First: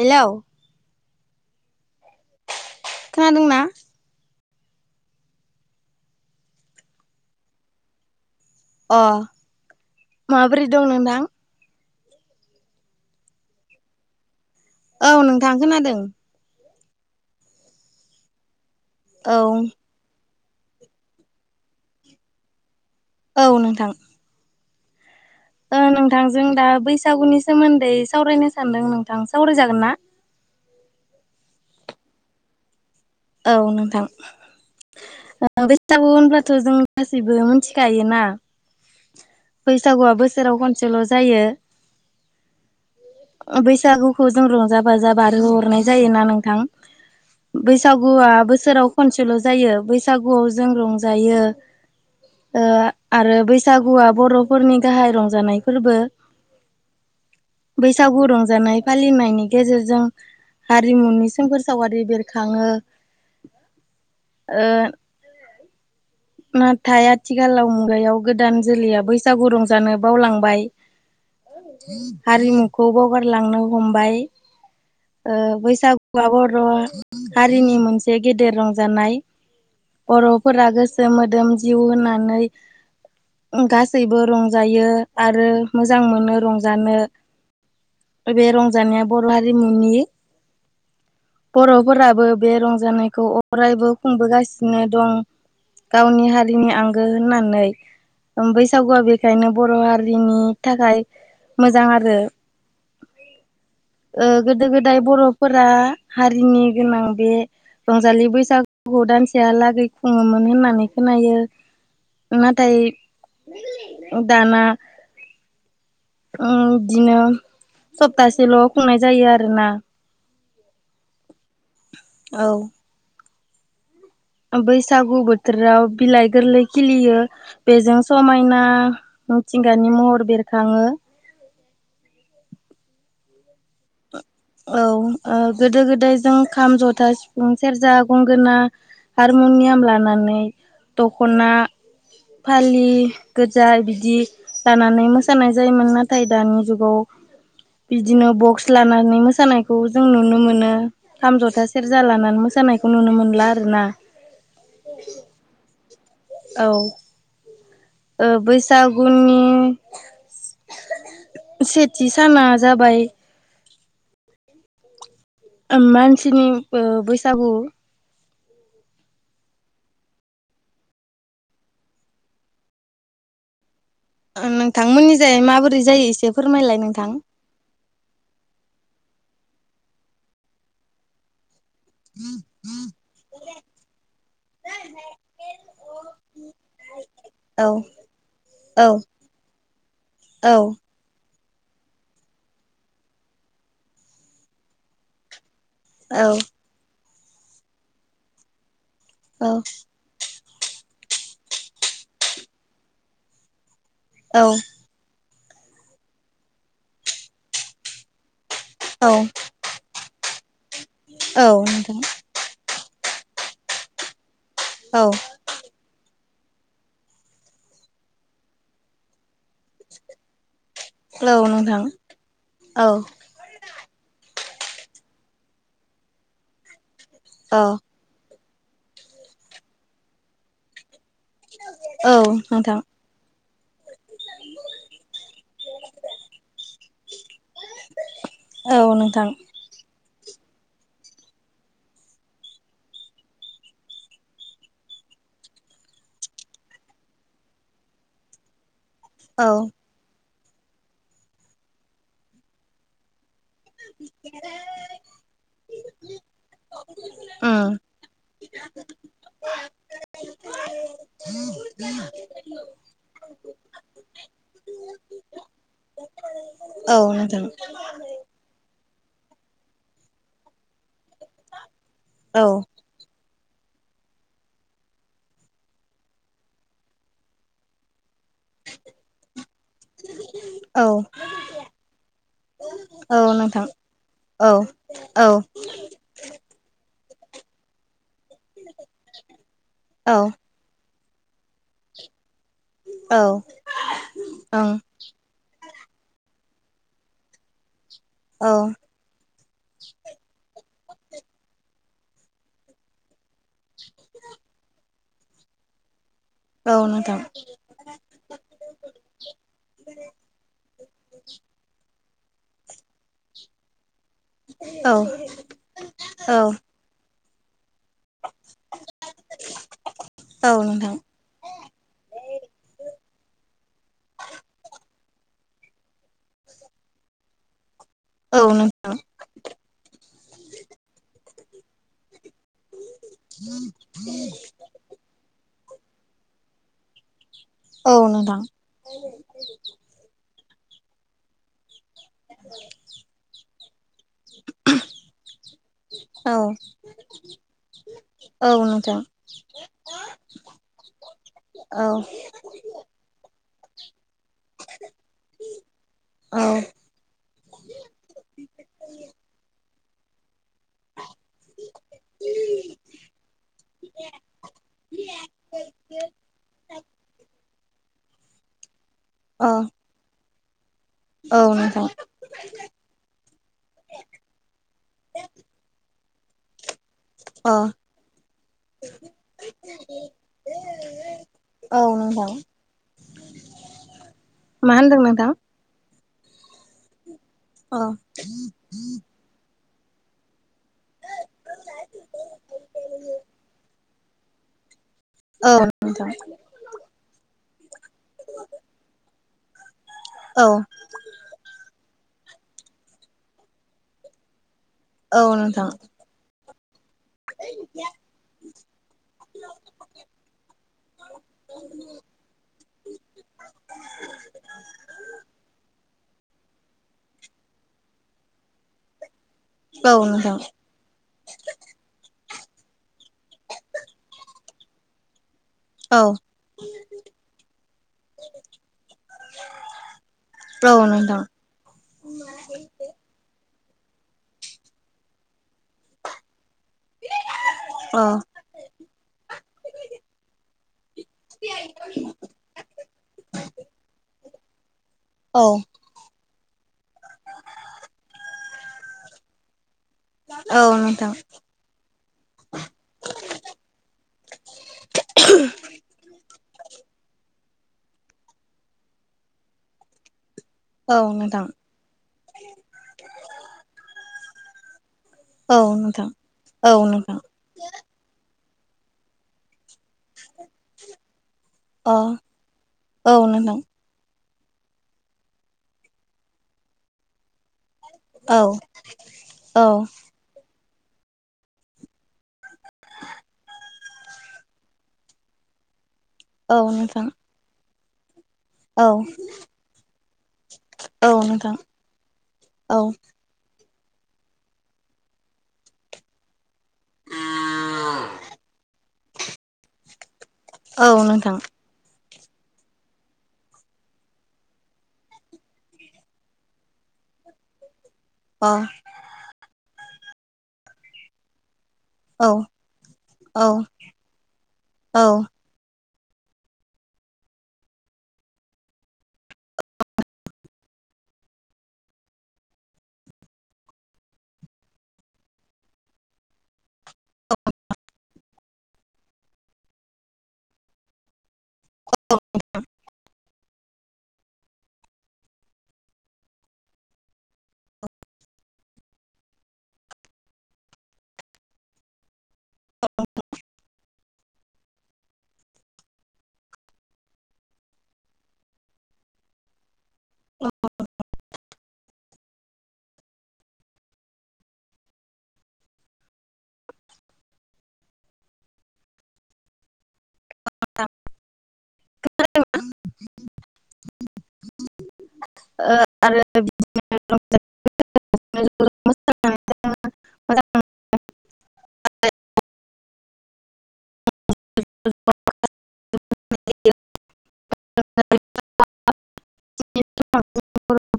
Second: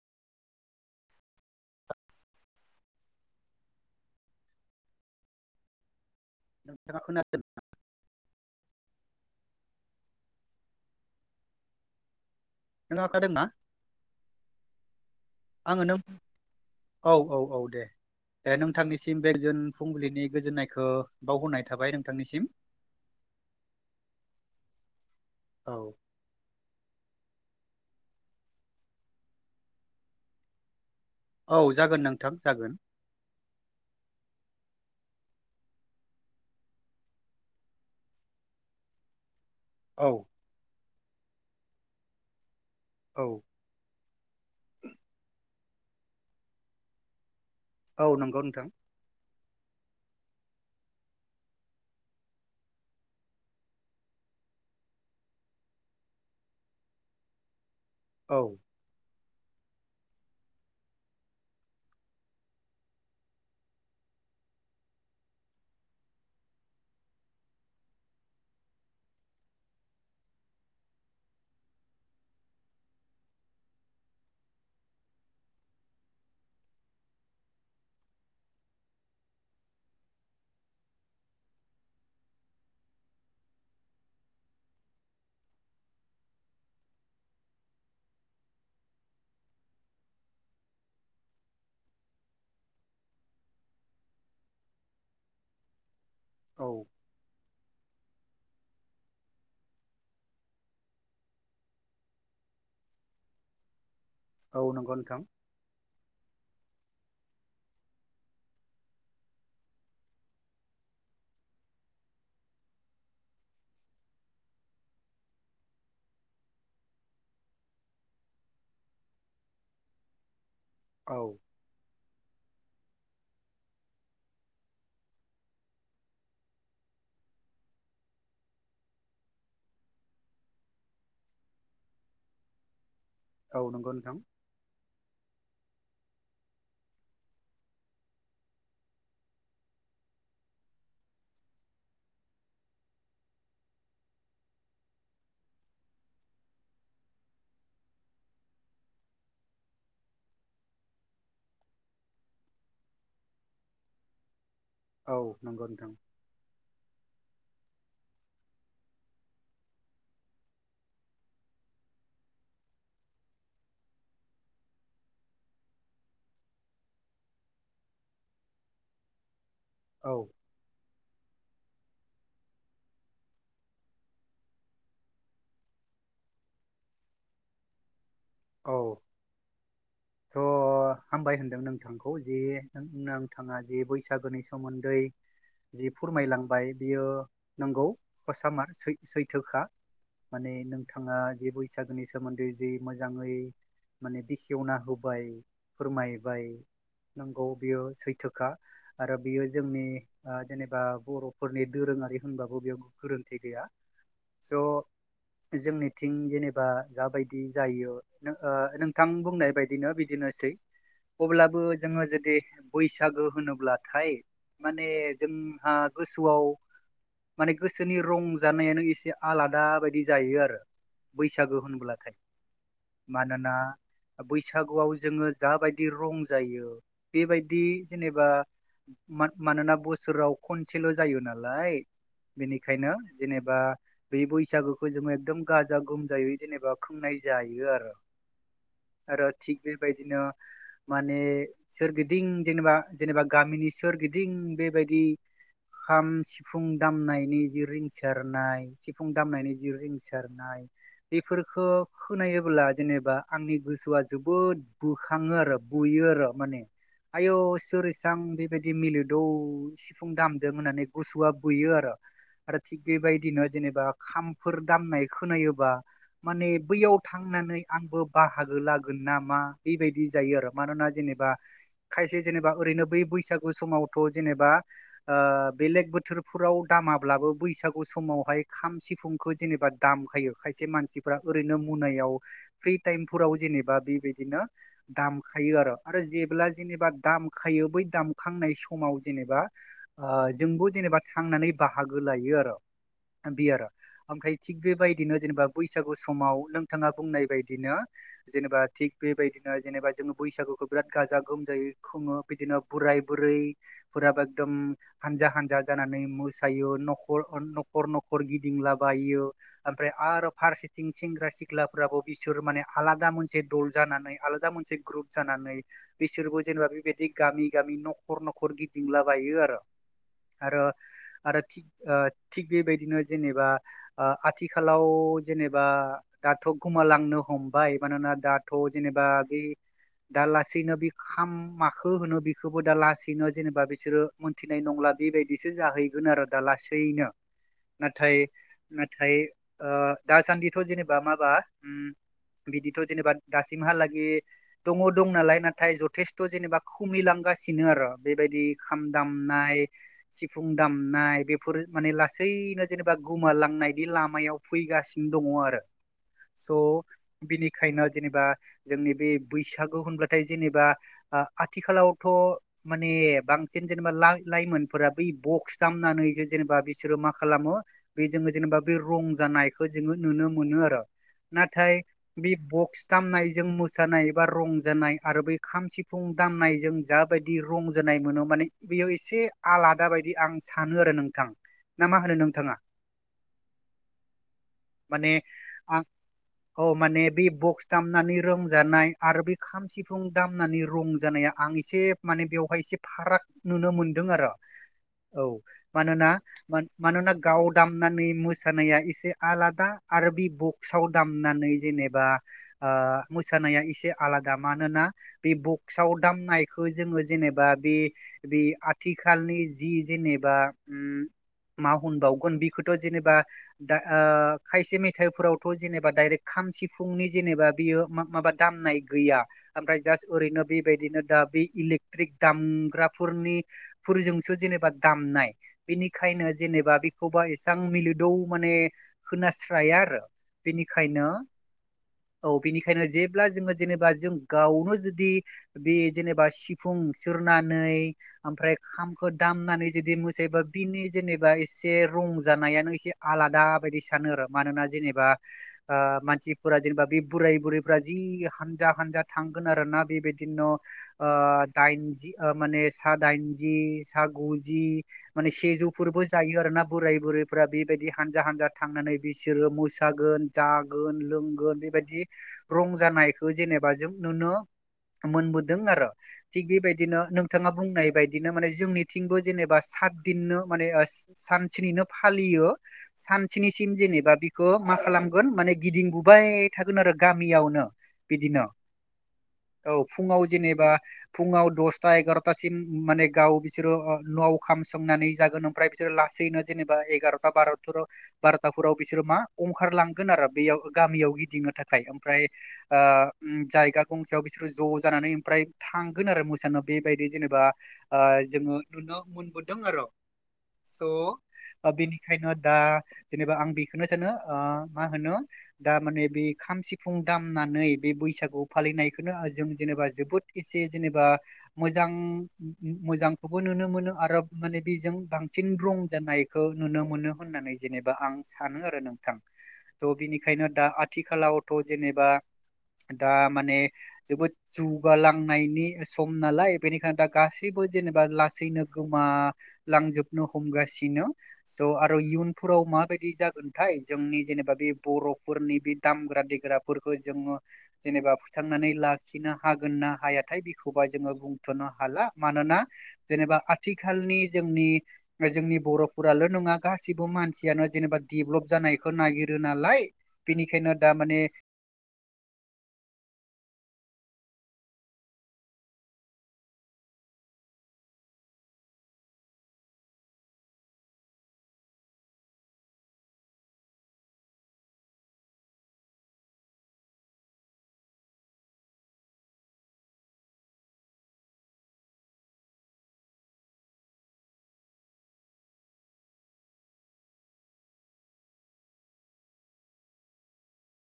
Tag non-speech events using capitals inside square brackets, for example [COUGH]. हेल' खोनादोंना? [UNINTELLIGIBLE] अ माबोरै दं नोंथां? नों [UNINTELLIGIBLE] ना औ नोंथां आङो खोनादों। औ औ औ दे दे नोंथांनिसिम औ बेजोन फुंबिलिनि गोजोन्नायखौ बावहरनाय थाबाय नोंथांनिसिम। औ नोंथां। औ ओं नोंथांजों दा बैसागुनि सोमोन्दै सावरायनो सानदों नोंथां सावरायजागोन ना? औ जागोन नोंथां जागोन। औ नोंथां। ओ बैसागो होनब्लाथ' जों गासैबो मिथिखायोना औ बैसागुआ बोसोराव खनसेल' जायो। औ बैसागुखौ जों रंजा बाजा बारहोहरनाय जायोना नोंथां। औ बैसागुआ नंगौ नोंथां बोसोराव खनसेल' जायो बैसागुआव जों रंजायो ओ आरो बै सागुआ बर'फोरनि गाहाय रंजानाय फोरबो। बैसागु औ रंजानाय फालिनायनि गेजेरजों हारिमुनि सोमखोर सावारि बेरखाङो। ओ नाथाय आथिखालाव मुगायाव गोदान जोलैया बैसागु रंजानो बावलांबाय। हारिमुखौ बावगारलांनो हमबाय। ओ बैसागुआ बर' हारिनि मोनसे गेदेर रंजानाय। बर'फोरा गोसो मोदोम जिउ होननानै गासैबो रंजायो आरो मोजां मोनो रंजानो। बे रंजानाया बर' हारिमुनि बर'फोराबो बे रंजानायखौ अरायबो खुंबोगासिनो दं। गावनि औ हारिनि आंगो होननानै। उम बैसागुआ बेखायनो बर' हारिनि थाखाय मोजां आरो। ओ औ गोदो नंगौ गोदाय नोंथां बर'फोरा हारिनि गोनां बे रंजालि बैसागु दान सेयालागै खुङोमोन होननानै खोनायो। नाथाय दाना ओ बिदिनो सप्तासेल' खुंनाय जायो आरोना औ औ बैसागु बोथोराव बिलाइ गोरलै खिलियो बेजों समायना मिथिंगानि महर बेरखाङो। औ नंगौ नोंथां। औ ओ गोदो गोदाय जों खाम जथा सिफुं सेरजा गंगोना हारम'नियाम लाना नै दख'ना फालि गोजा बिदि लानानै मोसानाय जायोमोन नाथाय दानि जुगाव बिदिनो बक्स लानानै मोसानायखौ जों नुनो मोनो खाम जथा सेरजा लानानै मोसानायखौ नुनो मोनला आरोना। औ औ नंगौ नोंथां। औ ओ बैसागुनि सेथि साना जाबाय मानसिनि ओ बैसागु औ नोंथांमोननिजाय माबोरै जायो एसे फोरमायलाय नोंथां? औ थ' हामबाय होनदों नों थांखौ जे नो नोंथांङा जे बैसागोनि सोमोन्दै जि फोरमायलांबाय बियो औ नंगौ हसामार औ सैथोखा। औ माने नोंथाङा जि बैसागोनि सोमोन्दै जि मोजाङै माने बेखेवना होबाय फोरमायबाय नंगौ बियो सैथोखा आरो औ बियो जोंनि ओ जेनेबा बर'फोरनि दोरोङारि होनबाबो बेयाव गोरोन्थि गैया। औ स' जोंनिथिं जेनेबा जाबायदि जायो नों ओ औ नोंथां बुंनाय बायदिनो बिदिनोसै औ अब्लाबो नोंथां जोङो जुदि बैसागो होनोब्लाथाय माने औ जोंहा गोसो बुथुआव माने गोसोनि रंजानायानो एसे आलादा बायदि जायो आरो औ बैसागो नोंथां होनब्लाथाय औ मानोना बैसागुआव जोङो जाबायदि रं जायो औ बेबायदि जेनेबा मानोना बोसोराव खनसेल' जायो नालाय औ नोंथां बेनिखायनो जेनेबा बे बैसागुखौ जोङो एकदम गाजा गोमजायै जेनेबा खोंनाय जायो आरो औ नोंथां आरो थिग बेबायदिनो माने सोरगिदिं जेनेबा जेनेबा गामिनि सोरगिदिं बेबायदि खाम सिफुं दामनायनि जि रिंसारनाय सिफुं औ दामनायनि जि रिंसारनाय बेफोरखौ खोनायोब्ला जेनेबा आंनि बुथुवआ जोबोद बोखाङो आरो बुयो आरो माने आयौ उम सोर इसां बेबायदि मिलोदौ सिफुं दामदों होननानै गुसुआ बुयो द आरो [INAUDIBLE] आरो थिग बेबायदिनो जेनेबा खामफोर दामनाय खोनायोबा माने औ बैयाव नोंथां थांनानै आंबो बाहागो लागौ मा बेबाय जायो आरो मानोना जेनेबा खायसे औ जबा ओैनो बे बैसागु समावथ' जेनेबाओ बेलेग बोथोरफोराव दामाब्लाबो बैसागु समाव फाय खाम सिफुंखौ जेनेबा दामखायो खायसे औ मानसिफोरा ओरैनो मुनायाव फ्रि थाइम औ फोराव नोंथां जेनेबा बेबायदिनो औ औ दामखायो आरो आरो जेब्ला जेनेबा दामखायो बै दाम खांनाय समाव जेनेबा जोंबो जेनेबा थांनानै बाहागो लायो आरो ओं बि आरो ओमफ्राय थिग बेबायदिनो जेनेबा बैसागु समाव नोंथाङा बुंनाय बायदिनो जेनेबा थिग बेबायदिनो जेनेबा जोङो बैसागुखौ बिराद गाजा गोमजायै खुङो बिदिनो बोराय बुरैफोराबो एकदम हानजा हानजा ज जानानै मोसायो औ नोंथां न न'खर गिदिंला बायो आमफ्राय आरो फारसेथिं सेंग्रा सिख्लाफ्राबो बिसोर माने आलादा मोनसे दल जानानै आलादा मोनसे औ ग्रुप जानानै औ बिसोरबो जेनेबा बेबायदि गामि गामि न'खर न'खर गिदिंलाबायो आरो औ आरो नोंथां आरो थिग थिग बेबायदिनो जेनेबा आथिखालाव जेनेबा दाथ' गोमालांनो हमबाय मानोना औ दाथ' नों जेनेबा बे दा लासैनो बे खाम माखो होनो बे हबो दा लासैनो जेनेबा बिसोरो मोन्थिनाय नंला बेबायदिसो जाहैगोन आरो दा लासैनो औ नाथाय नोंथां नाथाय ओ दासान्दिथ' जेनेबा माबा उम बिदिथ' जेनेबा दासिमहालागै दङ दं नालाय नाथाय जथ जथेस्थ' औ जेनेबा खुमैलांगासिनो आरो बेबायदि औ खाम नोंथां दामनाय सिफुं दामनाय बेफोर औ माने लासैनो जेनेबा गोमालाां नांनायनि लामायाव फैगासिनो दङ आरो स' औ बिनिखायनो जेनेबा जोंनि बे बैसागु होनबाथाय जेनेबा आ आथिखालावथ' माने बांसिन जेनेबा ला लाइमोनफोरा बै ब बक्स दामनानै जे जेनेबा बिसोरो मा खालामो बे जोङो जेनेबा बे रं अ जानायखौ जोङो नुनो मोनो आरो औ नाथाय नोंथां बे बक्स दामनायजों मोसानाय बा रंजानाय आरो बै खाम सिफुं दामनायजों दाबायदि अ रंजोनाय मोनो माने बेयो एसे आलादा बायदि आं सानो आरो नोंथां औ ना मा होनो नोंथां नोंथाङा मा होनदों माने नोंथां आं औ माने बे बक्स अ दामनानै रोंजानाय आरो बे खाम सिफुं सिफुं दामनानै रं जानाया आं एसे माने बेवहाय एसे फाराग नुनो मोनदों आरो औ मानोना मानोना गाव दामनानै मोसानाया एसे आला दा आरो बे औ औ बक्सआव दामनानै जेनेबा आ मोसानाया एसे आलादा मानोना बे नोंथां बक्सआव दामनायखौ जोङो जेनेबा बे बे आथिखालनि जि जेनेबा उम मा होनबावगोन बेखौथ' जेनेबा दा ओ खायसे मेथाइफोरावथ' जेनेबा डाइरेक्ट खाम सिफुंनि जेनेबा बियो मा माबा दामनाय गैया ओमफ्राय औ जास्ट नोंथां ओरैनो बेबायदिनो दा बे इलेक्ट्रिक दामग्राफोरनि फोरजोंसो जेने बा दामनाय औ बेनिखायनो जेनेबा बेखौबा एसेबां मिलोदौ माने खोनास्राया आरो औ बेनिखायनो नोंथां औ बेनिखायनो जेब्ला जोङो जेनेबा जों गावनो जुदि बे जेनेबा सिफुं सुरनानै औ ओमफ्राय खामखौ दामनानै जुदि मोसायोबा बिनि जेनेबा एसे रं जानायानो एसे आलादा बायदि सानो आरो मानोना जेनेबा औ आ मानसि जबे बुराय बुरैफोरा जि हानजा हानजा थांगोन आरो ना बेबायदिनो औ ओ नोंथां दाइन माने सादाइनजि सा गुजि माने सेजौफोरबो जायो आरो ना बोराय बुरै फोरा बेबायदि हानजा हानजा थांनानै बिसोरो मोसागोन जागोन औ लों नोंथां बेबायदि रं जानायखौ जेनेबा जों नुनो मोनबोदों औ आरो नोंथां थिग औ बेबायदिनो नोंथां नोंथाङा बुंनाय बायदिनो माने जोंनिथिंबो जेनेबा सातदिननो माने ओ सानसेनिनो अ फालियो औ नोंथां सानसेनिसिम जेनेबा बि बिखौ मा खालामगोन माने गिदिंबोबाय थागोन आरो गामियावनो बिदिनो औ औ फुङाव जेनेबा फुङाव दसथा एगार'था सिम माने गाव बिसोर' ओ न'आव खाम संनानै जोगोन आमफ्राय बिसोरो ला लाासैनो औ जेनेबा नोंथां एगार'था बार' बार'थाफोराव बिसोरो औ मा ओंखारलांगोन आरो बेयाव याव औ गिदिंनो नोंथां थाखाय आमफ्राय आ औ उम जायगा गंसेायाव बिसोर ज' जानानै ओमफ्राय थांगोन आरो मोसानो बेबायदि जेनेबा आ जोङो नुनो मोनबोदों आरो औ नोंथां स' बेखायनो दा जेनेबा आं बेखौनो सानो मा होनो दा माने बे खाम सिफुं दामनानै बे बैसागु अ फालिनायखौनो जों जेनेबा जोबोद एसे जेनेबा मोजां औ मोजांखौबो औ नुनो मोनो आरो माने बेजों औ बांसिन रं जानायखौ नुनो मोनो होननानै जेनेबा आं सानो आरो नोंथां त बिनि बेखायनो दा आथिखालावथ' जेनेबा दा माने जोबोद जौगालांनायनि सम नालाय बेनिखायनो दा गासैबो जेनेबा लासैनो गोमा लांजोबनो हमगासिनो स' आरो इयुनफोराव माबायदि जागोनथाय जोंनि जेनेबा बे बर'फोरनि बे दामग्रा देग्राफोरखौ जोङो जेनेबा फोथांनानै लाखिनो हागोन ना हायाथाय बेखौबा जोङो बुंथ'नो हाला मानोना जेनेबा आथिख खालनि जोंनि जोंनि बर'फोराल' नङा गासिबो मानसियानो जेनेबा देभलप जानाय नागिरो नालाय बेनिखायनो दा माने [UNINTELLIGIBLE] ओ आरो बिदिनो [UNINTELLIGIBLE] [UNINTELLIGIBLE] [UNINTELLIGIBLE]